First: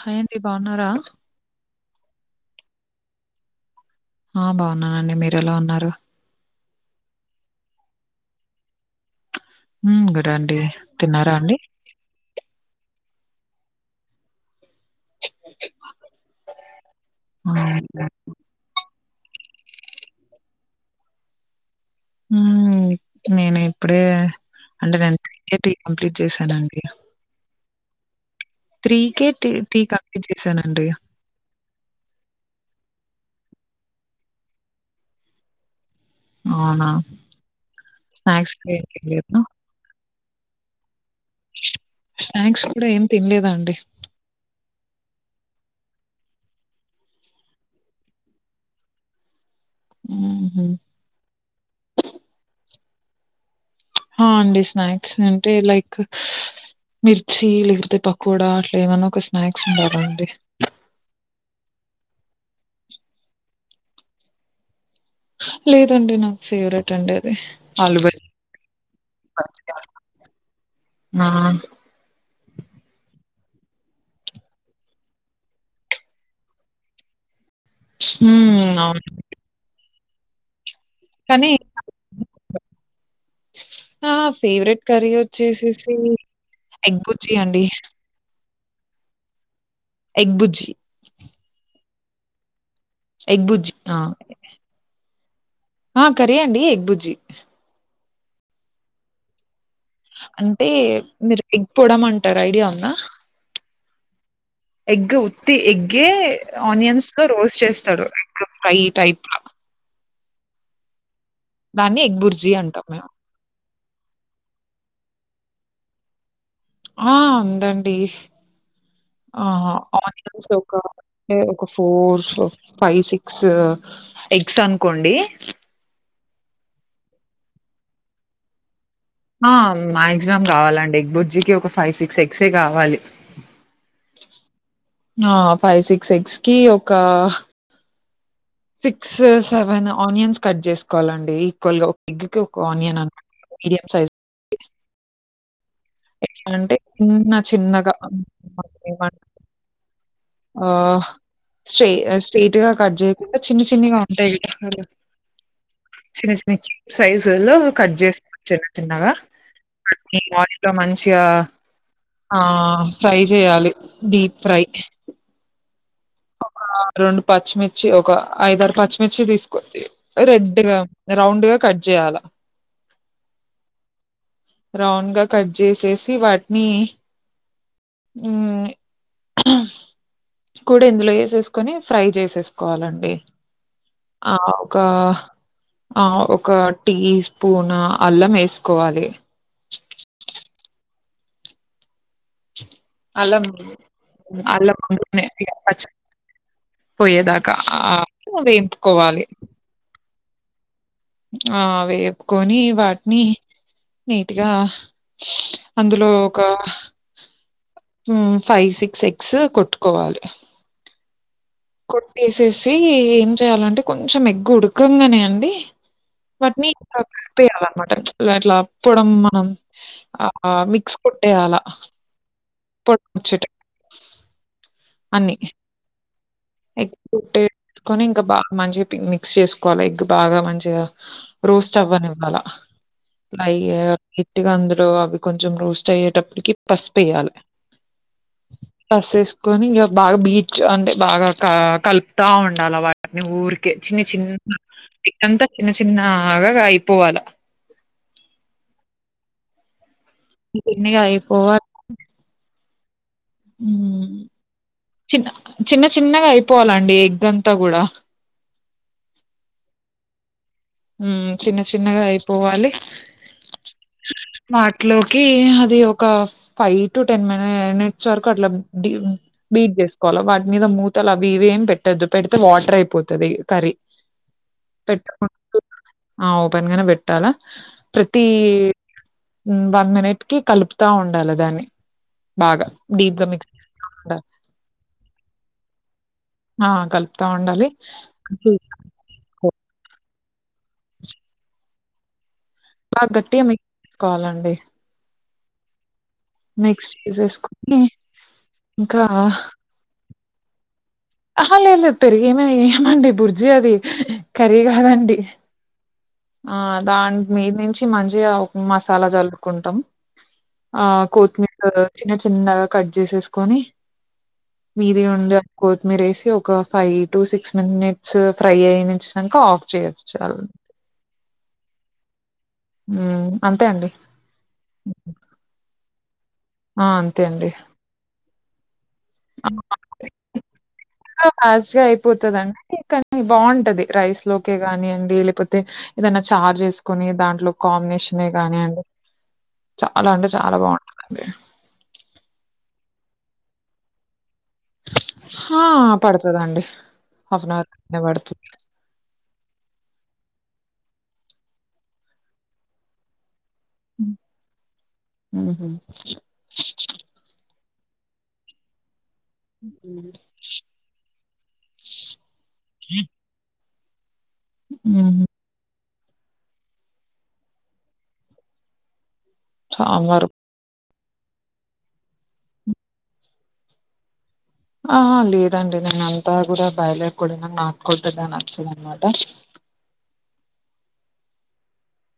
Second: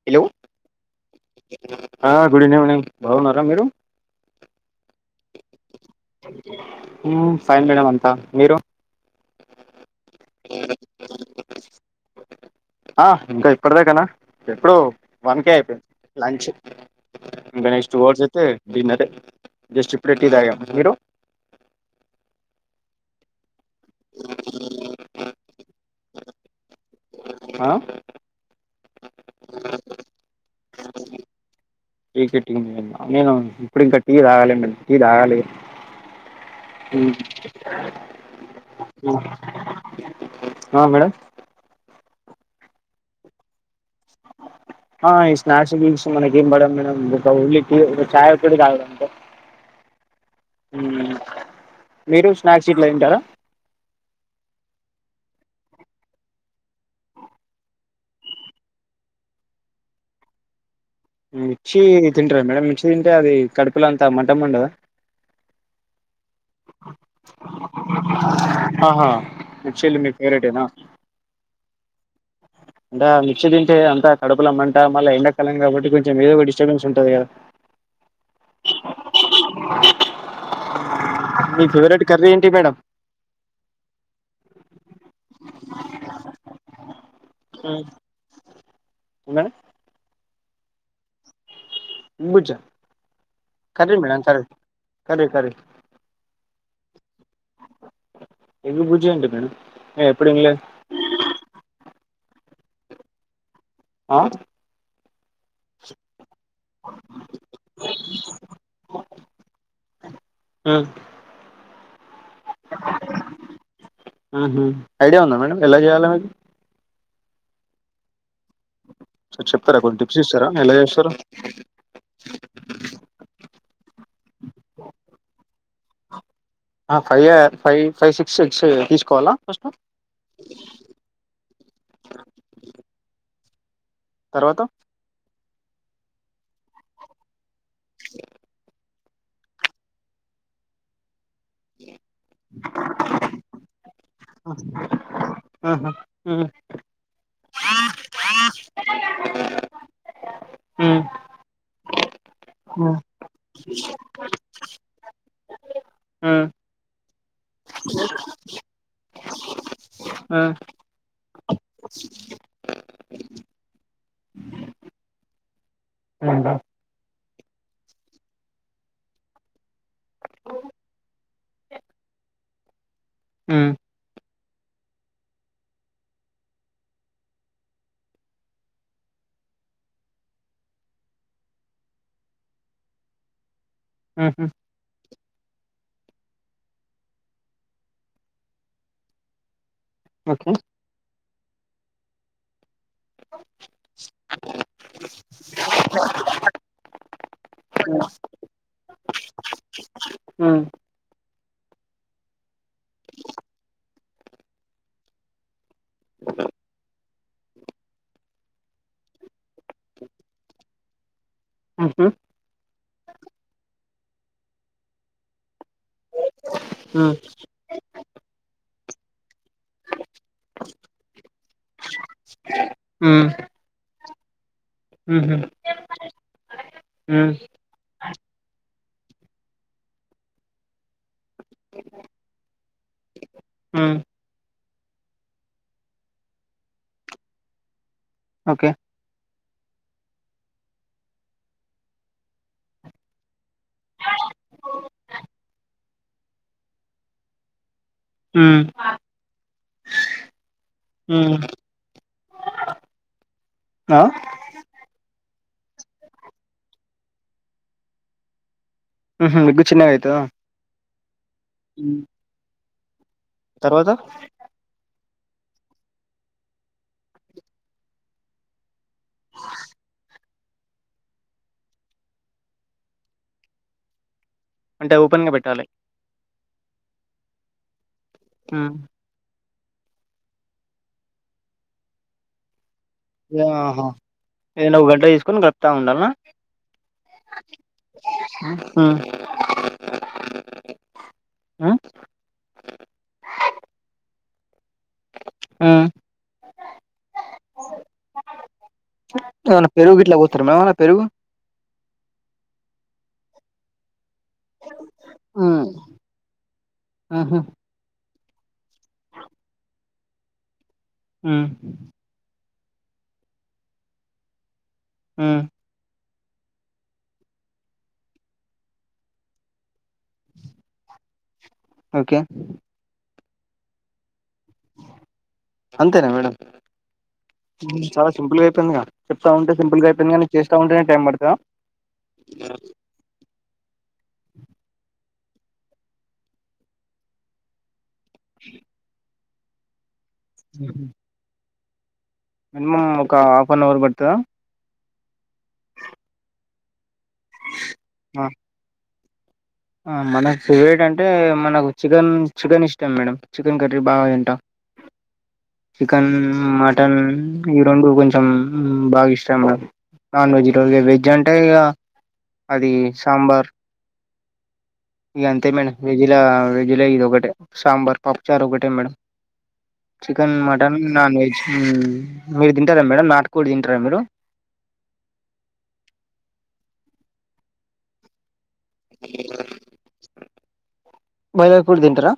Hi hello అండి బాగున్నారా? Good evening బాగున్నార మీరు ఆ బాగున్నానండి మీరు ఎలా ఉన్నారు ఫైన్ మేడం అంత మీరు గూడ అండి తిన్నారా అండి ఆ ఇంక [unintelligible] ఇప్పుడు వన్కే అయిపోయింది లంచ్ ఆ! ఇంక నెక్స్ట్ టూ అవర్స్ అయితే డిన్నరే [unintelligible] మీరు నేను ఇప్పుడే అంటే నేను కంప్లీట్ చేశానండి ఆ త్రీ కే కంప్లీట్ చేసానండి త్రి నేను ఇప్పుడు ఇంకా టీ తాగాలేం టీ తాగలే అవునా! స్నాక్స్ కూడా ఏం మ్మ్. తినలేదు. ఆ మేడం స్నాక్స్ కూడ ఏం తినలేదా అండి ఓ ఆ ఈ స్నాక్స్ గీక్సు మనకి ఏం పడ మేడం ఒక ఉల్లికి ఒక చాయ ఒక్కటి తాగుత అంతే హుహు. మీరు స్నాక్స్ గిట్ల తింటారా ఆ అండి స్నాక్స్ అంటే లైక్ మిర్చి లేకపోతే పకోడా అట్లా ఏమన్నా ఒక స్నాక్స్ ఉంటార అండి మిర్చి తింటార మేడం మిర్చి తింటే అది కడుపులంతా మంటమ్మండదా లేదండి నా ఫేవరేట్ అండి అది ఆహా మిర్చీలు మీ [unintelligible] ఫేవరెటేనా ఆ అంట మిక్చ తింటే అంత కడుపుల అమ్మంట మళ్ీ ఎండాకాలం కాబట్టి కొంచెం ఏదో స్టర్బెన్స్ ఉంటుంది కదా హు అవును కానీ మీ ఫేవరెట్ కర్రీ ఏంటి మేడం ఆ ఫేవరెట్ కర్రీ వచ్చేసేసి ఎగ్గు చీ అండి [unintelligible] ఎగ్బుజ్జి [unintelligible] ఎగ్ బుజ్జి curry madam curry curry curry ఆ కర్రీ ఎ అండి ఎగ్ బుజ్జి [unintelligible] అంటే మేడం నేను ఎప్పుడు వినలేదు అంటే మీరు ఎగ్పోడం అంటారు ఐడియా ఉందా ఆ ఎగ్ ఉత్తి ఎగ్గే ఆనియన్స్ లో రోస్ట్ చేస్తాడు ఎగ్ ఫ్రై టైప్ ఆ దాన్ని ఎగ్బుర్జీ అంటాం మేము ఆహ ఐడియా ఉందా మేడంమ్ ఎలా చేయాలనేది ఆ ఉందండి సో ఆహా చెప్తారా కొన్ని టిప్స్ ఇస్తారా ఆనియన్స్ ఎలా ఒక చేస్తారో ఒక ఫోర్ ఫైవ్ సిక్స్ ఎగ్స్ అనుకోండి ఆ five five five six eggs తీ ఆ మాయాక్సిమం కావాలండి ఎగ్ బుజ్జికి ఒక ఫైవ్ సిక్స్ ఎగ్సే కావాలి తర్వాత ఆ ఫైవ్ సిక్స్ ఎగ్స్ కి ఒక సిక్స్ సెవెన్ ఆనియన్స్ కట్ చేసుకోవాలండి ఈక్వల్ గా ఒక ఎగ్ కి ఒక ఆనియన్ మీడియం సైజ్వీ ఆహా హ్మ్ ఎట్లా అంటే చిన్న చిన్నగా ఏ ఆ హ్మ్ స్ట్ర స్ట్రైట్ గా కట్ హ్మ్ చేయకుండా చిన్ని చిన్నిగా ఉంటాయి కదా అలా చిన్న చిన్న సైజులు కట్ చేసుకోవచ్చు అంటున్నారా హ్మ్ [unintelligible] ఇంకా మంచిగా ఆ ఫ్రై చేయాలి డీప్ ఫ్రై హ్మ్ రెండు పచ్చిమిర్చి ఒక ఐదరు పచ్చిమిర్చి తీసుకు రెడ్డుగా రౌండ్ గా కట్ చేయాలా ఉ రౌండ్ గా కట్ చేసేసి వాటిని ఉ కూడా ఇందులో వేసేసుకొని ఫ్రై చేసేసుకోవాలండి హ్మ్ ఆ హ్మ్ ఒక ఆ ఒక టీ స్పూన్ అల్లం వేసుకోవాలి ఓకే అల్లం అల్లం పచ్చి పోయేదాకా ఆ వేంపుకోవాలి హామ్ ఆ వేపుకొని వాటిని నీట్గా అందులో ఒక ఫైవ్ సిక్స్ ఎక్స్ కొట్ కోవాలి హ్మ్ కొట్టేసేసి ఏం చేయాలంటే కొంచెం ఎగ్గు ఉడకంగానే అండి వాటిని హ్మ్ కలిపేయాలన్నమాట ఇట్లా పొడం మనం ఆ మిక్స్ కొట్టేయాల పొట్చిట్ ఉహు ఎగ్ కొట్టేసుకొని ఇంకా బాగా మంచిగా మిక్స్ చేసుకోవాలి ఎగ్ బాగా మంచిగా రోస్ట్ అవ్వని ఇవ్వాలా ఫ్రై హ్మ్ నీటిగా అందు అవి కొంచెం రోస్ట్ అయ్యేటప్పటికి పసుపేయ్యాలి ఓకే పసు ఇంగా బాగా బీట్ అంటే బాగా కలుపుతా ఉండాలి వాటిని ఊరికే చిన్న చిన్న ఎగ్ అంతా చిన్న చిన్న అగాగా అయిపోవాలా ఉ చిన్నగాయిపోవా ఆ చిన్న చిన్న చిన్నగా అయిపోవాలండి ఎగ్ అంతా గుడా ఎగ్గు చిన్నగా అయితదా ఉ చిన్న హ్మ్ చిన్నగా అయిపోవాలి తర్వాత వాటిలోకి అది ఒక ఫైవ్ టు టెన్ మినిట్స్ వరకు అట్లా బీట్ చేసుకోవాలి వాటి మీద మూతలు అవి ఇవి ఏం పెట్టొద్దు పెడితే వాటర్ అయిపోతుంది కరీ అంటే ఓపెన్ గా పెట్టాలి ఆ ఓపెన్ గానే పెట్టాలా ప్రతి హ్మ్ వన్ మినిట్ కి కలుపుతా ఉండాలి దాన్ని బాగా డీప్ గా మిక్స్ ఆహా ఉండాలి ఏదైనా ఒక గంట తీసుకొని కలుపుతా ఉండాలన ఆ కలుపుతా ఉండాలి ఆ బాగా గట్టిగా మీకు తీసుకోవాలండి [unintelligible] ఆ మిక్స్ చేసేసుకుని ఇంకా తమేమన్నా ప పెరుగు [unintelligible] ఆహా లేదు లేదు పెరిగే ఏయ్య మండి బుర్జి అది ఖర్రీ కాదండి ఆ దాని ఆహా మీద నుంచి మంచిగా ఒక మసాలా జల్లుకుంటాం ఆ హ్మ్ కొత్తిమీర చిన్న చిన్నగా కట్ చేసేసుకొని మీడియం లో ఉండి హ్మ్ [unintelligible] కొత్తిమీరే ఒక five to six minutes fry అయినిచ్చాక ఆఫ్ చేయచ్చు ఓకే ఉం అంతే అండి అంతేనా మేడమ్ ఆ అంతే అండి గా అయిపోయిందిగా చెప్తా ఉంటే సింపుల్ గా అయిపోయింది కానీ చేస్తా ఉంటేనే టైం ఇంకా పడతదా ఫాస్ట్ గా అయిపోతుందండి కానీ బాగుంట [unintelligible] రైస్ లోకే కానియండి లేకపోతే ఏదన్న చారు చేసుకొని దాంట్లోకి కాంబినేషన్ కానియండి అలా అంటే చాలా బాగుంటుందండి మినిమం ఒక హాఫ్ అన్ అవర్ పడుతదా హా పడుతదండి హఫ్న్ అవర్ ఆ పడుతుంది ఆ మనకు ఫేవరెట్ అంటే మనకు చికెన్ చికెన్ ఇష్టం మేడం చికెన్ కర్రీ బాగా హ్మ్. తింట హుహు. చికెన్ మటన్ రెండు కొంచెం బాగ ఇష్టం హ్మ్. నాన్ వెజ్ ఈ రోజు వెజ్ అంటే ఇక అది సాంబార్ హుహు. ఇగా అంతే మేడం వెజిలా వెజిలా ఇది ఒకటే సాంబార్ పపుచార్ ఒకటే madam sambar. Chicken mutton non veg ఉం మీరు తింటారా మేడం నాటు కూడా తింటారా మీరు ఆ అ లేదండి నేను అంతా కూడా బాయిలర్ కోడి నాటు కోడి పెద్దగా న నచ్చ దన మాట బాయిలర్ కోడి తింటారా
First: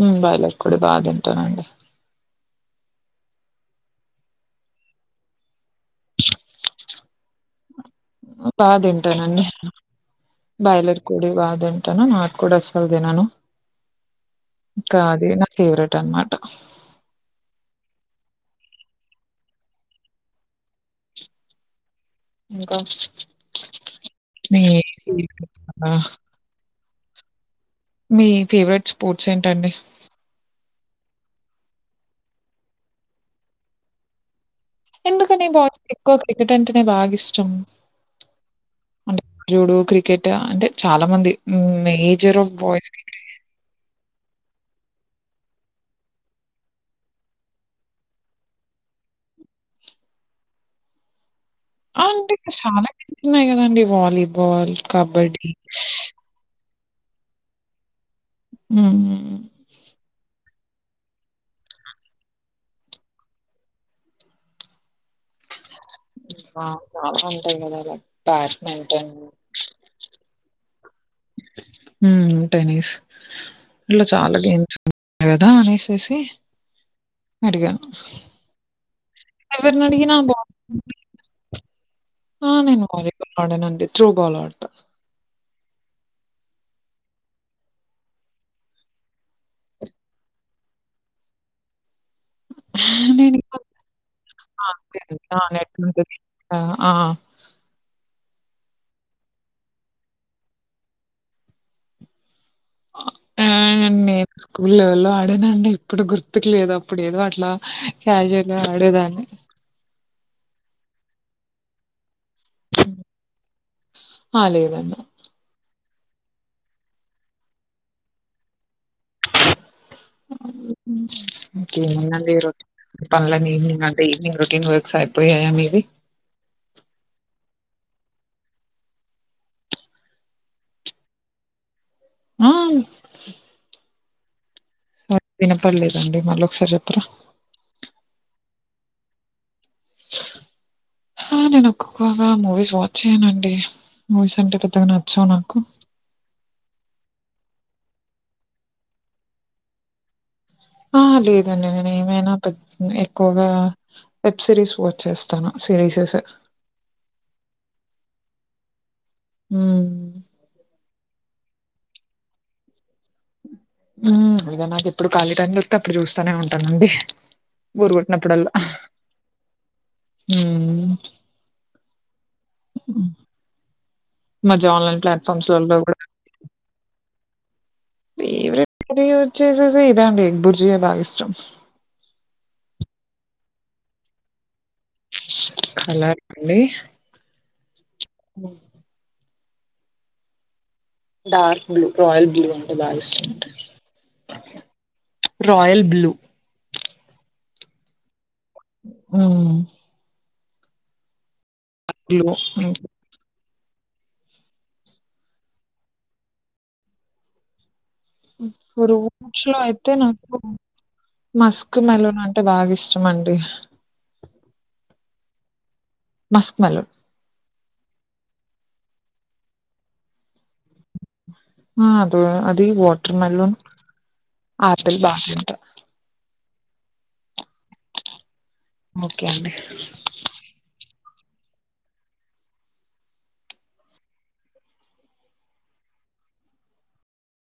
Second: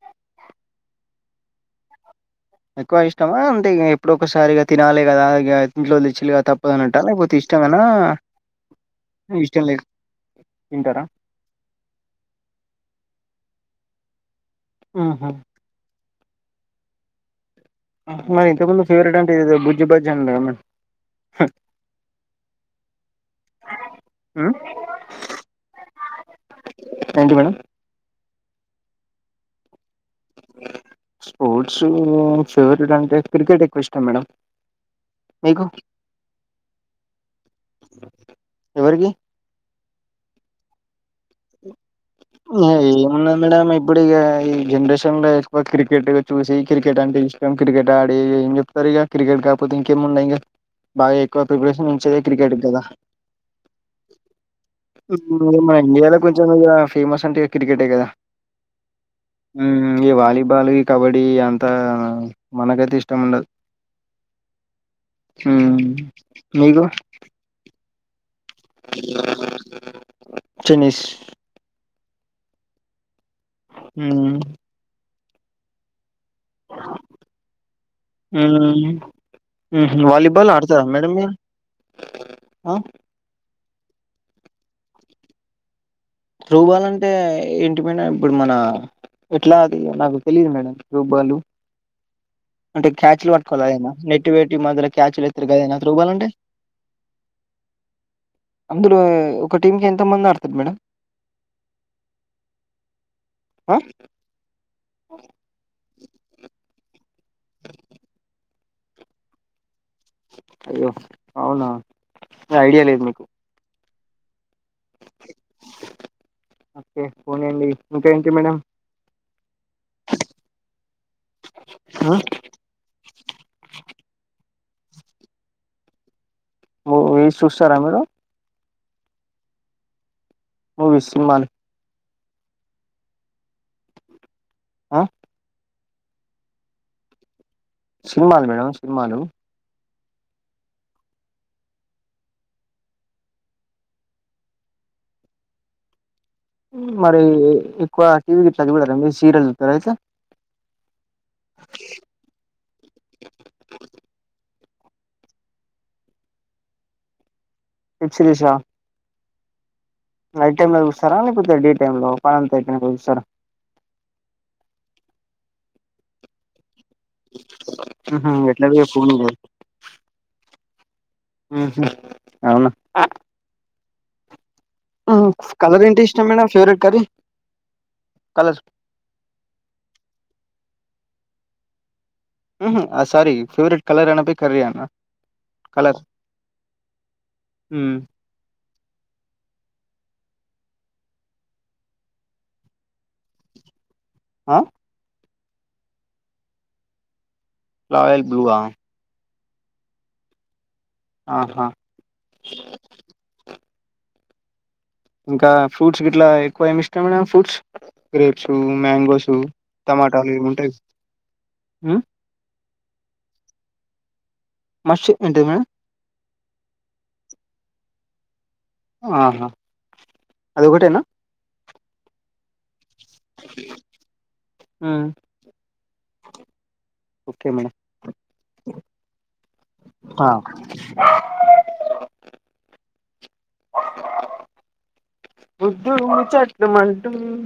ఉం బాయిలర్ కోడి బాగ తింటానండి ఎక్కువ ఇష్టమా అంటే ఎప్పుడొ ఒకసారిగా తినాలి కదా ఇంట్లో తెచ్చలి తప్పదంటా లేకపోతే ఇష్ట ఇష్టమేనా బాగ తింటానండి ఇష్టం లేక బాయిలర్ తింటారా కోడి బాగ తింటాను నాటు కోడి అస్సలు తినను మ్మ్ హు. అదే నా ఫేవరెట్ అన్నమాట మరి ఇంతకుందు ఫేవరెట్ అంటే ఎదో బుజ్జి బర్జి అన్నారు గా మేడం ఇంకా మ్మ్ థాంక్యూ మేడం మీ ఫేవరెట్ స్పోర్ట్స్ ఏంటండి స్పోర్ట్స్ ఫేవరెట్ అంటే క్రికెట్ ఎక్కువ ఇష్టం మేడం ఎందుకనీ మీకు బాయ్స్ కి ఎక్కువ క్రికెట్ అంటేనే బాగ ఇష్టం ఎవరికి అంటే జూడు క్రికెట్ అంటే చాలా మంది హ్మ్. మేజర్ ఆఫ్ బాయ్స్‌కి ఏమున్నది మేడమ్ ఇప్పుడు ఇక ఈ జనరేషన్ లో ఇ క్రికెట్గా చూసి క్రికెట్ అంటే ఇష్టం క్రికెట్ ఆడి ఏం చెప్తారు ఇక క్రికెట్ కాకపోతే ఇంకేంమున్నాయి ఇంక బా [unintelligible] ఆ! ప్రిపరేషన్ంచిేది అంటే క్రికెట్ కదా చాలా గేమ్స్ ఉన్నాయి గదండీ! వాలీబాల్, కబడ్డీ. మన ఇండియాలో కొంచెం ఇగ ఫేమస్ అంటే క్రికెట్ కదా హ్మ్. ఫుట్బాల్ ఇ కబడ్డీ అంతా మనకైతే ఇష్టం ఉండదు హ ఆ చాలా ఉంటాయి కదా అలా బ్యాడ్మింటన్ టెన్నిస్ హమ్ టెన్నిస్ ఇట్లా ఉమ్, చాలా గేమ్స్ ఉంటాయి కదా అనేసేసి అడిగాను. [unintelligible] ఉహు ఎవరినడిగినా బా వాలిబాల్ ఆడతారా మేడమ్ మీరు ఆ నేను వాలీబాల్ ఆడనండి త్రోబాల్ ఆడతా త్రోబాల్ అంటే ఏంటి మేడమ్ ఇప్పుడు మన ఎట్లా అది నాకు తెలీదు మేడం త్రో బాలు అంటే క్యాచ్లు నేనింకా పట్టుకోవాలి అదేనా నెట్ పెట్టీ ఆ! మధ్యలో అంతే అండి. క్యాచ్లు ఆ! ఎతూరు నెట్ కదా త్రో బాలు ఉంటది. అంటే ఆ! ఆ! అందరు ఒక టీం కి ఎంత మంది ఆడతారు మేడం ఆ అండ్ నేను స్కూల్ లెవెల్ లో ఆడనండి ఇప్పుడు గుర్తుకు లేదు అప్పుడు ఏదో అట్లా క్యాస్యువల్గా అ ఆడేదాన్నీ అయ్యో అవునా ఐడియా లేదు మీకు ఆ లేదండి ఓకే పోనియండి ఇంకా ఏంటి మేడం ఆ ఉమ్, ఇంకేముందండీ రొటీన్ అంటే పనులన్నీ ఈవనింగ్ రొటీన్ సరిపోయాయ మీవి ఓ రీల్స్ చూస్తారా మీరు మూవీస్ సినిమాలు ఆమ్ ఆ స వినపడలేదండి మళ్ళీ ఒకసారి చెప్పరా సినిమాలు మేడం సినిమాలు ఆ నేను ఎక్కువగా మూవీస్ వాచ్ చేయ్యానండి మూవీస్ అంటే పెద్దగా నచ్చవు నాకు మరి ఎక్కువ టీవీకి ఇట్లా చూడరా మీరు సీరియల్స్ చూస్తారా అయితే ఆ లేదండి నేను ఏమైనా పె [unintelligible] ఎక్కువగా సిరీస్ వాచ్ చేస్తాను సిరీసెస్ వెబ్ సిరీస్ ఆ హామ్ నైట్ టైమ్ లో చూస్తారా లేకపోతే డే టైం లో పనంతా అయిపోయినాక చూస్తారా ఇలా నాకు ఎప్పుడు ఖాళీ టైం దొరికితే అప్పుడు చూస్తానే ఉంటాను అండి బోర్ ఉహు కొట్టినప్పుడల్లా ఎట్లాగో ఫోన్ హమ్ ఉహు అవునా మధ్య ఆన్లైన్ ప్లాట్ఫామ్స్ లలో కలర్ ఏంటి ఇష్టం madam favourite curry favourite curry వచ్చేసేసి ఇదాండి ఎగ్ బుర్జియా బాగా ఇష్టం ఉహు సారీ ఫేవరెట్ కలర్ అనబోయి కర్రి అన్నా కలర్ అండి హు [inaudible] డార్క్ బ్లూ రాయల్ బ్లూ అంటే బాగా ఇష్టం ఆ రాయల్ బ్లూ రాయల్ బ్లూ ఆ [inaudible] ఆహా అ [unintelligible] ఇంకా ఫ్రూట్స్ ఇట్లా ఎక్కువ ఏమి ఇష్టాం మేడమ్ ఫ్రూట్స్ గ్రేప్సు మ్యాంగోసు ఫ్రూట్స్‌లో అయితే టమాటాలు నాకు ఇవి ఉంటాయి మస్క్ ఉమ్ మెలన్ అంటే బాగా ఇష్టం అండి మస్త ఏంటది మేడం మస్క్ మెలన్ ఆహా అది ఒకటేనా ఆ అద అది బట్ మలూన్ ఆపిల్ ఉమ్, బాగా తింట ఓకే మేడం ఓకే అండి [unintelligible]